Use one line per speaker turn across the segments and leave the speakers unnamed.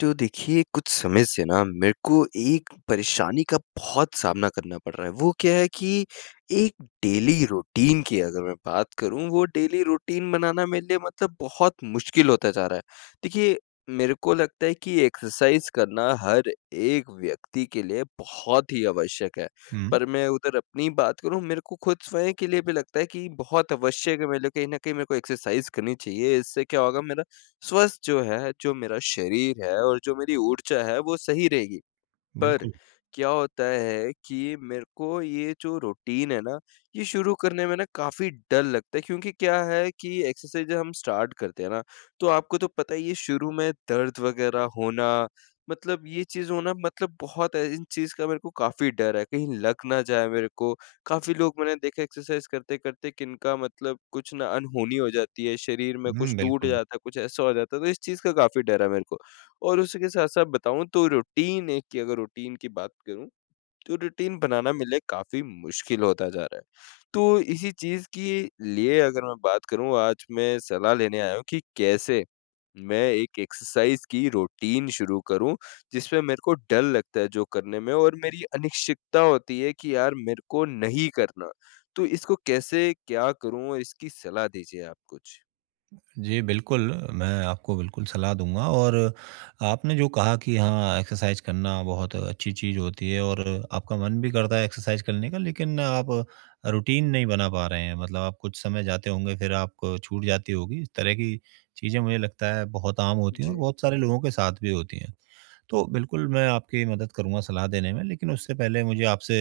तो देखिए कुछ समय से ना मेरे को एक परेशानी का बहुत सामना करना पड़ रहा है। वो क्या है कि एक डेली रूटीन की अगर मैं बात करूँ, वो डेली रूटीन बनाना मेरे लिए मतलब बहुत मुश्किल होता जा रहा है। देखिए, मेरे को लगता है कि एक्सरसाइज़ करना हर एक व्यक्ति के लिए बहुत ही आवश्यक है।
हुँ,
पर मैं उधर अपनी बात करूँ, मेरे को खुद स्वयं के लिए भी लगता है कि बहुत आवश्यक है, मेरे लिए कहीं न कहीं मेरे को एक्सरसाइज़ करनी चाहिए। इससे क्या होगा, मेरा स्वस्थ जो है, जो मेरा शरीर है और जो मेरी ऊर्जा है, वो सही रहेगी। पर
बिल्कुल।
क्या होता है कि मेरे को ये जो रूटीन है ना, ये शुरू करने में ना काफ़ी डर लगता है, क्योंकि क्या है कि एक्सरसाइज़ जब हम स्टार्ट करते हैं ना, तो आपको तो पता ही है शुरू में दर्द वगैरह होना, मतलब ये चीज़ होना, मतलब बहुत है, इन चीज़ का मेरे को काफ़ी डर है, कहीं लग ना जाए मेरे को। काफ़ी लोग मैंने देखा एक्सरसाइज़ करते-करते किनका मतलब कुछ ना अनहोनी हो जाती है, शरीर में कुछ
हुँ,
टूट
बिल्कुल।
जाता है, कुछ ऐसा हो जाता है, तो इस चीज़ का काफ़ी डर है मेरे को। और उसके साथ-साथ बताऊँ तो रूटीन एक की अगर रूटीन की बात करूँ, तो रूटीन बनाना मेरे लिए काफ़ी मुश्किल होता जा रहा है। तो इसी चीज़ के लिए अगर मैं बात करूँ, आज मैं सलाह लेने आया हूँ कि कैसे मैं एक एक्सरसाइज़ की रूटीन शुरू करूँ, जिसमें मेरे को डर लगता है जो करने में, और मेरी अनिश्चितता होती है कि यार मेरे को नहीं करना। तो इसको कैसे क्या करूँ? इसकी सलाह दीजिए आप कुछ।
जी, बिल्कुल, मैं आपको बिल्कुल सलाह दूँगा। और आपने जो कहा कि हाँ, एक्सरसाइज़ करना बहुत अच्छी चीज़ होती है, और आपका मन भी करता है एक्सरसाइज़ करने का, लेकिन आप रूटीन नहीं बना पा रहे हैं। मतलब आप कुछ समय जाते होंगे, फिर आपको छूट जाती होगी। इस तरह की चीज़ें मुझे लगता है बहुत आम होती हैं और
जी।
बहुत सारे लोगों के साथ भी होती हैं। तो बिल्कुल, मैं आपकी मदद करूँगा सलाह देने में, लेकिन उससे पहले मुझे आपसे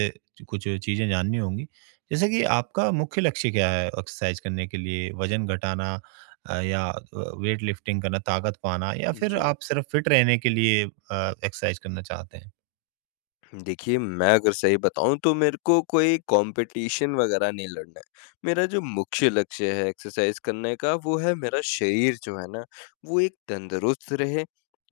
कुछ चीज़ें जाननी होंगी। जैसे कि आपका मुख्य लक्ष्य क्या है एक्सरसाइज़ करने के लिए? वज़न घटाना, या वेट लिफ्टिंग करना, ताकत पाना, या फिर
जी।
आप सिर्फ़ फिट रहने के लिए एक्सरसाइज़ करना चाहते हैं?
देखिए, मैं अगर सही बताऊँ तो मेरे को कोई कॉम्पिटिशन वगैरह नहीं लड़ना है। मेरा जो मुख्य लक्ष्य है एक्सरसाइज़ करने का, वो है मेरा शरीर जो है ना, वो एक तंदुरुस्त रहे।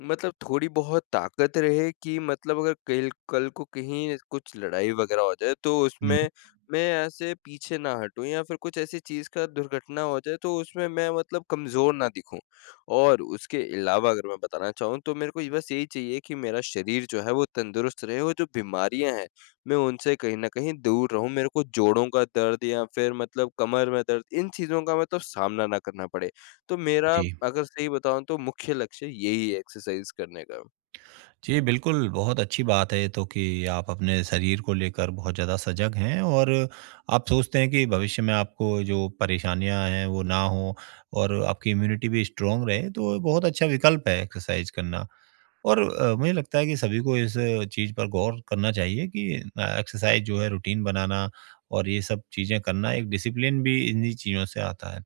मतलब थोड़ी बहुत ताकत रहे कि, मतलब अगर कल कल को कहीं कुछ लड़ाई वगैरह हो जाए तो
हुँ,
उसमें मैं ऐसे पीछे ना हटूँ, या फिर कुछ ऐसी चीज़ का दुर्घटना हो जाए तो उसमें मैं मतलब कमज़ोर ना दिखूँ। और उसके अलावा अगर मैं बताना चाहूँ तो मेरे को ये बस यही चाहिए कि मेरा शरीर जो है वो तंदुरुस्त रहे और जो बीमारियाँ हैं, मैं उनसे कहीं न कहीं दूर रहूँ। मेरे को जोड़ों का दर्द या फिर मतलब कमर में दर्द, इन चीज़ों का मतलब सामना ना करना पड़े। तो मेरा,
जी।
अगर सही बताऊँ तो, मुख्य लक्ष्य यही है एक्सरसाइज़ करने का।
जी, बिल्कुल, बहुत अच्छी बात है ये तो, कि आप अपने शरीर को लेकर बहुत ज़्यादा सजग हैं, और आप सोचते हैं कि भविष्य में आपको जो परेशानियाँ हैं, वो ना हो और आपकी इम्यूनिटी भी स्ट्रॉन्ग रहे, तो बहुत अच्छा विकल्प है एक्सरसाइज करना। और मुझे लगता है कि सभी को इस चीज़ पर गौर करना चाहिए कि एक्सरसाइज जो है, रूटीन बनाना और ये सब चीज़ें करना, एक डिसिप्लिन भी इन्हीं चीज़ों से आता है।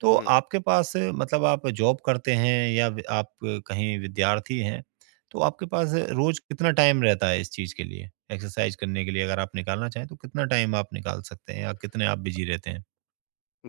तो
हुँ।
आपके पास, मतलब आप जॉब करते हैं या आप कहीं विद्यार्थी हैं, तो आपके पास रोज कितना टाइम रहता है इस चीज के लिए, एक्सरसाइज करने के लिए? अगर आप निकालना चाहें तो कितना टाइम आप निकाल सकते हैं, या कितने आप बिजी रहते हैं?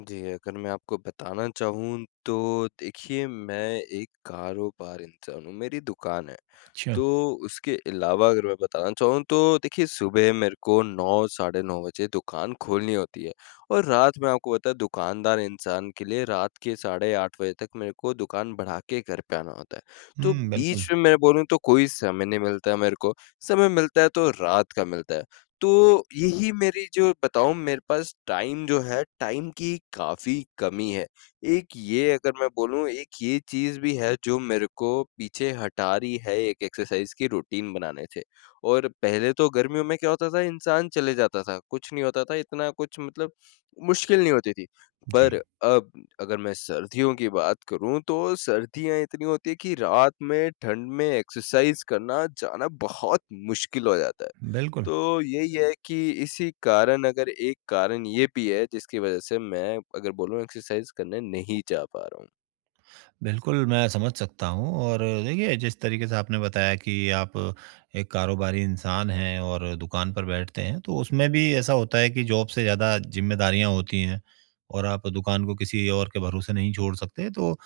जी, अगर मैं आपको बताना चाहूँ तो देखिए, मैं एक कारोबार इंसान हूँ, मेरी दुकान है।
अच्छा।
तो उसके अलावा अगर मैं बताना चाहूँ तो देखिए, सुबह मेरे को 9 साढ़े 9 बजे दुकान खोलनी होती है, और रात में आपको पता है दुकानदार इंसान के लिए रात के साढ़े 8 बजे तक मेरे को दुकान बढ़ा के घर पे आना होता है। तो
हम्म, बिल्कुल।
बीच में मैं बोलूँ तो कोई समय नहीं मिलता है मेरे को, समय मिलता है तो रात का मिलता है। तो यही, मेरी जो बताऊँ, मेरे पास टाइम जो है, टाइम की काफ़ी कमी है। एक ये अगर मैं बोलूँ, एक ये चीज़ भी है जो मेरे को पीछे हटा रही है एक एक्सरसाइज़ की रूटीन बनाने से। और पहले तो गर्मियों में क्या होता था, इंसान चले जाता था, कुछ नहीं होता था, इतना कुछ मतलब मुश्किल नहीं होती थी।
जी।
पर अब अगर मैं सर्दियों की बात करूँ तो सर्दियाँ इतनी होती है कि रात में ठंड में एक्सरसाइज़ करना, जाना बहुत मुश्किल हो जाता है।
बिल्कुल।
तो यही है कि इसी कारण, अगर एक कारण ये भी है जिसकी वजह से मैं अगर बोलूँ, एक्सरसाइज़ करने नहीं जा पा रहा हूँ।
बिल्कुल, मैं समझ सकता हूँ। और देखिए, जिस तरीके से आपने बताया कि आप एक कारोबारी इंसान हैं और दुकान पर बैठते हैं, तो उसमें भी ऐसा होता है कि जॉब से ज़्यादा ज़िम्मेदारियाँ होती हैं और आप दुकान को किसी और के भरोसे नहीं छोड़ सकते। तो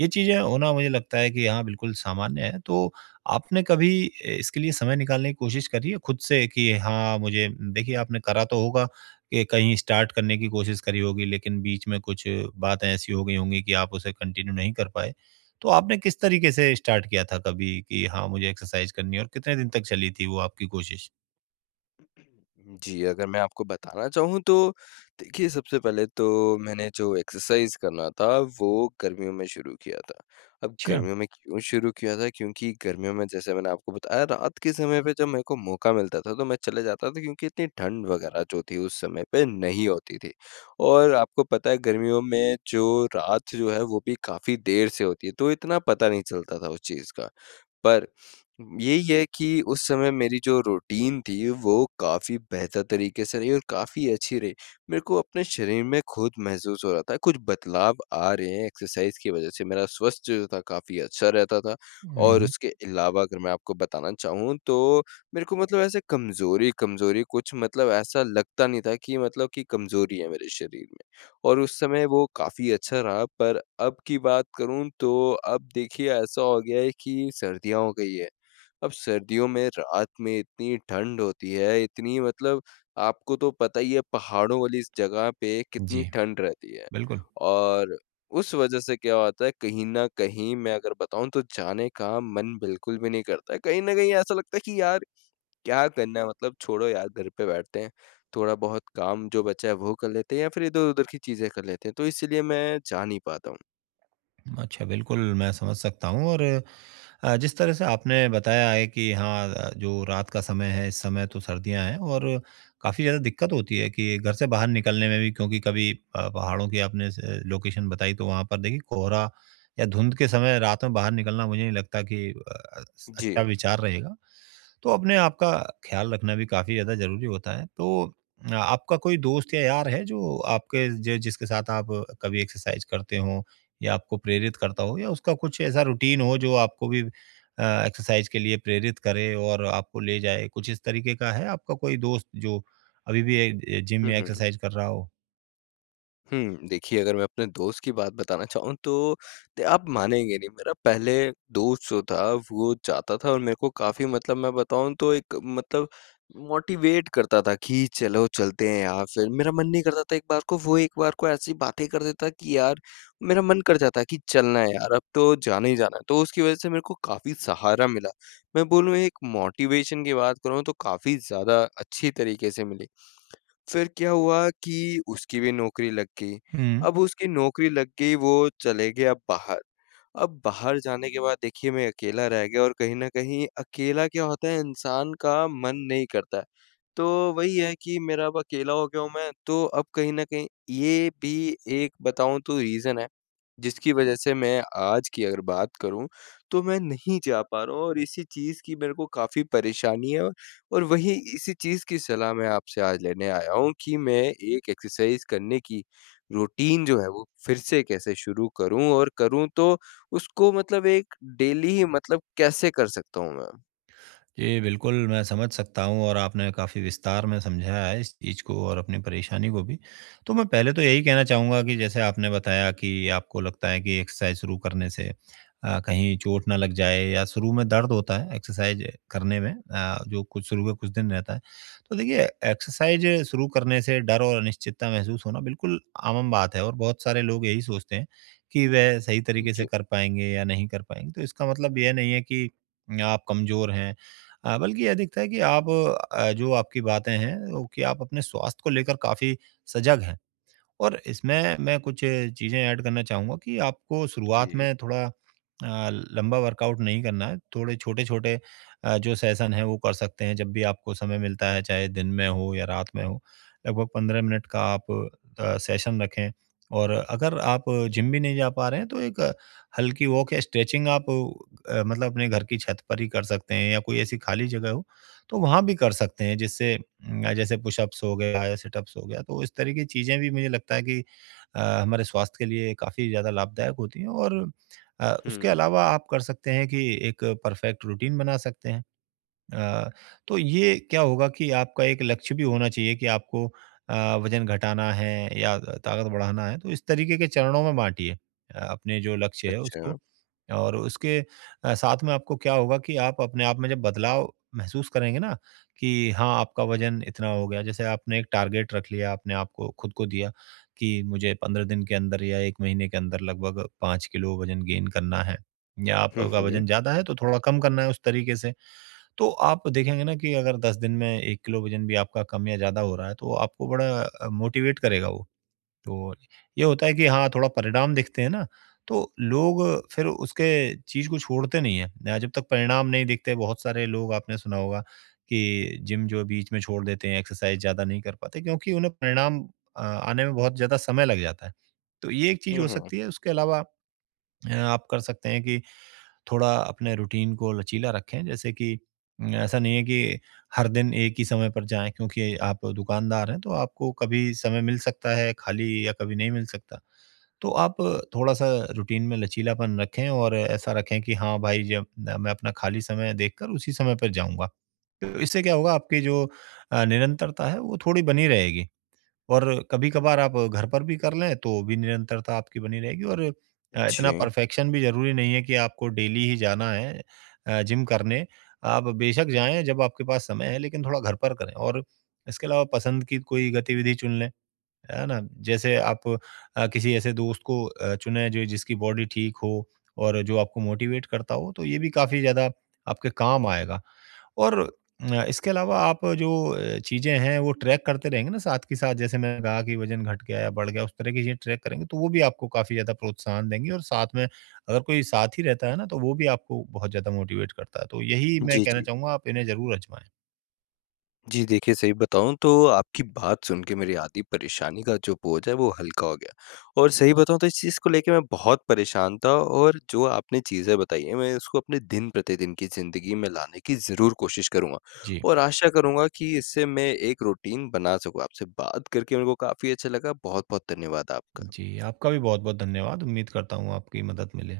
ये चीज़ें होना मुझे लगता है कि हाँ, बिल्कुल सामान्य है। तो आपने कभी इसके लिए समय निकालने की कोशिश करी है खुद से, कि हाँ, मुझे? देखिए, आपने करा तो होगा, के कहीं स्टार्ट करने की कोशिश करी होगी, लेकिन बीच में कुछ बातें ऐसी हो गई होंगी कि आप उसे कंटिन्यू नहीं कर पाए। तो आपने किस तरीके से स्टार्ट किया था कभी कि हाँ, मुझे एक्सरसाइज़ करनी है, और कितने दिन तक चली थी वो आपकी कोशिश?
जी, अगर मैं आपको बताना चाहूँ तो देखिए, सबसे पहले तो मैंने जो एक्सरसाइज़ करना था, वो गर्मियों में शुरू किया था। अब
अच्छा।
गर्मियों में क्यों शुरू किया था? क्योंकि गर्मियों में जैसे मैंने आपको बताया, रात के समय पे जब मेरे को मौका मिलता था, तो मैं चले जाता था क्योंकि इतनी ठंड वगैरह जो थी उस समय पे नहीं होती थी। और आपको पता है गर्मियों में जो रात जो है वो भी काफ़ी देर से होती है, तो इतना पता नहीं चलता था उस चीज़ का। पर यही है कि उस समय मेरी जो रूटीन थी, वो काफ़ी बेहतर तरीके से रही और काफ़ी अच्छी रही। मेरे को अपने शरीर में खुद महसूस हो रहा था, कुछ बदलाव आ रहे हैं एक्सरसाइज़ की वजह से। मेरा स्वास्थ्य जो था काफ़ी अच्छा रहता था,
हुँ,
और
हुँ।
उसके अलावा अगर मैं आपको बताना चाहूँ तो मेरे को मतलब ऐसे कमज़ोरी-कमज़ोरी कुछ मतलब ऐसा लगता नहीं था कि, मतलब कि, कमज़ोरी है मेरे शरीर में। और उस समय वो काफ़ी अच्छा रहा, पर अब की बात करूँ तो अब देखिए ऐसा हो गया है कि सर्दियाँ हो गई है। अब सर्दियों में रात में इतनी ठंड होती है, इतनी मतलब आपको तो पता ही है पहाड़ों वाली इस जगह पे कितनी
जी,
ठंड रहती है।
बिल्कुल।
और उस वज़ह से क्या होता है, कहीं न कहीं मैं अगर बताऊँ तो जाने का मन बिल्कुल भी नहीं करता है। कहीं न कहीं ऐसा लगता है कि यार क्या करना है, मतलब छोड़ो यार, घर पे बैठते हैं। थोड़ा बहुत काम जो बचा है वो कर लेते हैं या फिर इधर-उधर की चीज़ें कर लेते हैं। तो इसीलिए मैं जा नहीं पाता हूँ।
अच्छा, बिल्कुल मैं समझ सकता हूँ। और जिस तरह से आपने बताया है कि हाँ, जो रात का समय है, इस समय तो सर्दियाँ हैं, और काफ़ी ज़्यादा दिक्कत होती है कि घर से बाहर निकलने में भी, क्योंकि कभी पहाड़ों की आपने स लोकेशन बताई, तो वहाँ पर देखिए कोहरा या धुंध के समय रात में बाहर निकलना मुझे नहीं लगता कि अ, स
जी।
अच्छा विचार रहेगा। तो अपने आप का ख़्याल रखना भी काफ़ी ज़्यादा ज़रूरी होता है। तो आपका कोई दोस्त या यार है, जो आपके ज जिसके साथ आप कभी एक्सरसाइज़ करते हों, या आपको प्रेरित करता हो, या उसका कुछ ऐसा रूटीन हो जो आपको भी एक्सरसाइज के लिए प्रेरित करे और आपको ले जाए? कुछ इस तरीके का है आपका कोई दोस्त, जो अभी भी जिम
हुँ,
या
हुँ।
एक्सरसाइज कर रहा हो?
हुँ, देखिए, अगर मैं अपने दोस्त की बात बताना चाहूँ तो त आप मानेंगे नहीं, मेरा पहले दोस्त जो था वो जाता था, और मेरे को काफ़ी, मतलब मैं बताऊँ तो, एक मतलब मोटिवेट करता था कि चलो चलते हैं यार, फिर मेरा मन नहीं करता था, एक बार को वो, एक बार को ऐसी बातें कर देता कि यार मेरा मन कर जाता कि चलना है यार, अब तो जाना ही जाना है। तो उसकी वज़ह से मेरे को काफ़ी सहारा मिला। मैं बोलूँ, एक मोटिवेशन की बात करूँ तो काफ़ी ज़्यादा अच्छी तरीके से मिली। फिर क्या हुआ कि उसकी भी नौकरी लग गई।
हुँ।
अब उसकी नौकरी लग गई, वो चले गया बाहर। अब बाहर जाने के बाद देखिए मैं अकेला रह गया, और कहीं न कहीं अकेला क्या होता है, इंसान का मन नहीं करता है। तो वही है कि मेरा अब अकेला हो गया हूँ, मैं तो अब कहीं न कहीं, ये भी एक बताऊँ तो रीज़न है, जिसकी वजह से मैं आज की अगर बात करूँ तो मैं नहीं जा पा रहा हूँ, और इसी चीज़ की मेरे को काफ़ी परेशानी है, और वही इसी चीज़ की सलाह मैं आपसे आज लेने आया हूँ कि मैं एक एक्सरसाइज़ करने की रूटीन जो है वो फिर से कैसे शुरू करूँ, और करूँ तो उसको मतलब एक डेली ही मतलब कैसे कर सकता हूँ मैं?
जी, बिल्कुल मैं समझ सकता हूँ, और आपने काफ़ी विस्तार में समझाया है इस चीज़ को और अपनी परेशानी को भी। तो मैं पहले तो यही कहना चाहूँगा कि जैसे आपने बताया कि आपको लगता है कि एक्सरसाइज़ शुरू करने से कहीं चोट ना लग जाए, या शुरू में दर्द होता है एक्सरसाइज़ करने में, जो कुछ शुरू के कुछ दिन रहता है। तो देखिए, एक्सरसाइज़ शुरू करने से डर और अनिश्चितता महसूस होना बिल्कुल आम बात है, और बहुत सारे लोग यही सोचते हैं कि वह सही तरीके से
जी।
कर पाएँगे या नहीं कर पाएँगे। तो इसका मतलब यह नहीं है कि आप कमज़ोर हैं, बल्कि यह दिखता है कि आप, जो आपकी बातें हैं, वो कि आप अपने स्वास्थ्य को लेकर काफ़ी सजग हैं। और इसमें मैं कुछ चीज़ें ऐड करना चाहूँगा कि आपको शुरुआत
जी।
में थोड़ा लंबा वर्कआउट नहीं करना है। थोड़े छोटे-छोटे जो सेशन हैं, वो कर सकते हैं जब भी आपको समय मिलता है, चाहे दिन में हो या रात में हो। लगभग 15 मिनट का आप सेशन रखें। और अगर आप जिम भी नहीं जा पा रहे हैं, तो एक हल्की वॉक या स्ट्रेचिंग आप मतलब अपने घर की छत पर ही कर सकते हैं, या कोई ऐसी खाली जगह हो तो वहाँ भी कर सकते हैं, जिससे जैसे पुशअप्स हो गया या सिटअप्स हो गया। तो इस तरह की चीज़ें भी मुझे लगता है कि हमारे स्वास्थ्य के लिए काफ़ी ज़्यादा लाभदायक होती हैं। और उसके
हुँ।
अलावा आप कर सकते हैं कि एक परफेक्ट रूटीन बना सकते हैं। अ, तो ये क्या होगा कि आपका एक लक्ष्य भी होना चाहिए, कि आपको अ, वज़न घटाना है या ताकत बढ़ाना है। तो इस तरीके के चरणों में बाँटिए अपने जो लक्ष्य है
अच्छा।
उसको। और उसके साथ में आपको क्या होगा, कि आप अपने आप में जब बदलाव महसूस करेंगे ना, कि हाँ, आपका वज़न इतना हो गया। जैसे आपने एक टारगेट रख लिया, आपने आपको खुद को दिया कि मुझे 15 दिन के अंदर या 1 महीने के अंदर लगभग 5 किलो वज़न गेन करना है, या
हुँ,
आपका
हुँ।
वज़न ज़्यादा है तो थोड़ा कम करना है उस तरीके से। तो आप देखेंगे ना, कि अगर 10 दिन में 1 किलो वज़न भी आपका कम या ज़्यादा हो रहा है, तो आपको बड़ा मोटिवेट करेगा वो। तो ये होता है कि हाँ, थोड़ा परिणाम दिखते हैं ना, तो लोग फिर उसके चीज़ को छोड़ते नहीं हैं। जब तक परिणाम नहीं दिखते, बहुत सारे लोग आपने सुना होगा कि जिम जो है बीच में छोड़ देते हैं, एक्सरसाइज़ ज़्यादा नहीं कर पाते क्योंकि उन्हें परिणाम आने में बहुत ज़्यादा समय लग जाता है। तो ये एक चीज़
हुँ,
हो
हुँ।
सकती है। उसके अलावा आप कर सकते हैं कि थोड़ा अपने रूटीन को लचीला रखें, जैसे कि न, ऐसा नहीं है कि हर दिन एक ही समय पर जाएं, क्योंकि आप दुकानदार हैं तो आपको कभी समय मिल सकता है खाली, या कभी नहीं मिल सकता। तो आप थोड़ा सा रूटीन में लचीलापन रखें, और ऐसा रखें कि हाँ भाई, जब मैं अपना खाली समय देखकर उसी समय पर जाऊंगा, तो इससे क्या होगा, आपकी जो निरंतरता है वो थोड़ी बनी रहेगी। और कभी-कभार आप घर पर भी कर लें तो भी निरंतरता आपकी बनी रहेगी। और इतना
जी।
परफेक्शन भी ज़रूरी नहीं है कि आपको डेली ही जाना है जिम करने। आप बेशक जाएँ जब आपके पास समय है, लेकिन थोड़ा घर पर करें। और इसके अलावा पसंद की कोई गतिविधि चुन लें। है ना? जैसे आप किसी ऐसे दोस्त को चुनें, जो जिसकी बॉडी ठीक हो और जो आपको मोटिवेट करता हो, तो ये भी काफ़ी ज़्यादा आपके काम आएगा। और इसके अलावा आप जो चीज़ें हैं वो ट्रैक करते रहेंगे ना, साथ के साथ, जैसे मैंने कहा कि वज़न घट गया या बढ़ गया, उस तरह की चीज़ें ट्रैक करेंगे तो वो भी आपको काफ़ी ज़्यादा प्रोत्साहन देंगी। और साथ में अगर कोई साथी रहता है ना, तो वो भी आपको बहुत ज़्यादा मोटिवेट करता है। तो यही मैं
जी,
कहना
जी।
चाहूँगा, आप इन्हें ज़रूर आज़माएँ।
जी, देखिए, सही बताऊँ तो आपकी बात सुन के मेरी आधी परेशानी का जो बोझ है वो हल्का हो गया, और सही बताऊँ तो इस चीज़ को लेके मैं बहुत परेशान था, और जो आपने चीज़ें बताई हैं मैं उसको अपने दिन-प्रतिदिन की ज़िंदगी में लाने की ज़रूर कोशिश करूँगा,
जी।
और आशा करूँगा कि इससे मैं एक रूटीन बना सकूँ। आपसे बात करके मेरे को काफ़ी अच्छा लगा। बहुत-बहुत धन्यवाद आपका।
जी, आपका भी बहुत-बहुत धन्यवाद। उम्मीद करता हूँ आपकी मदद मिले।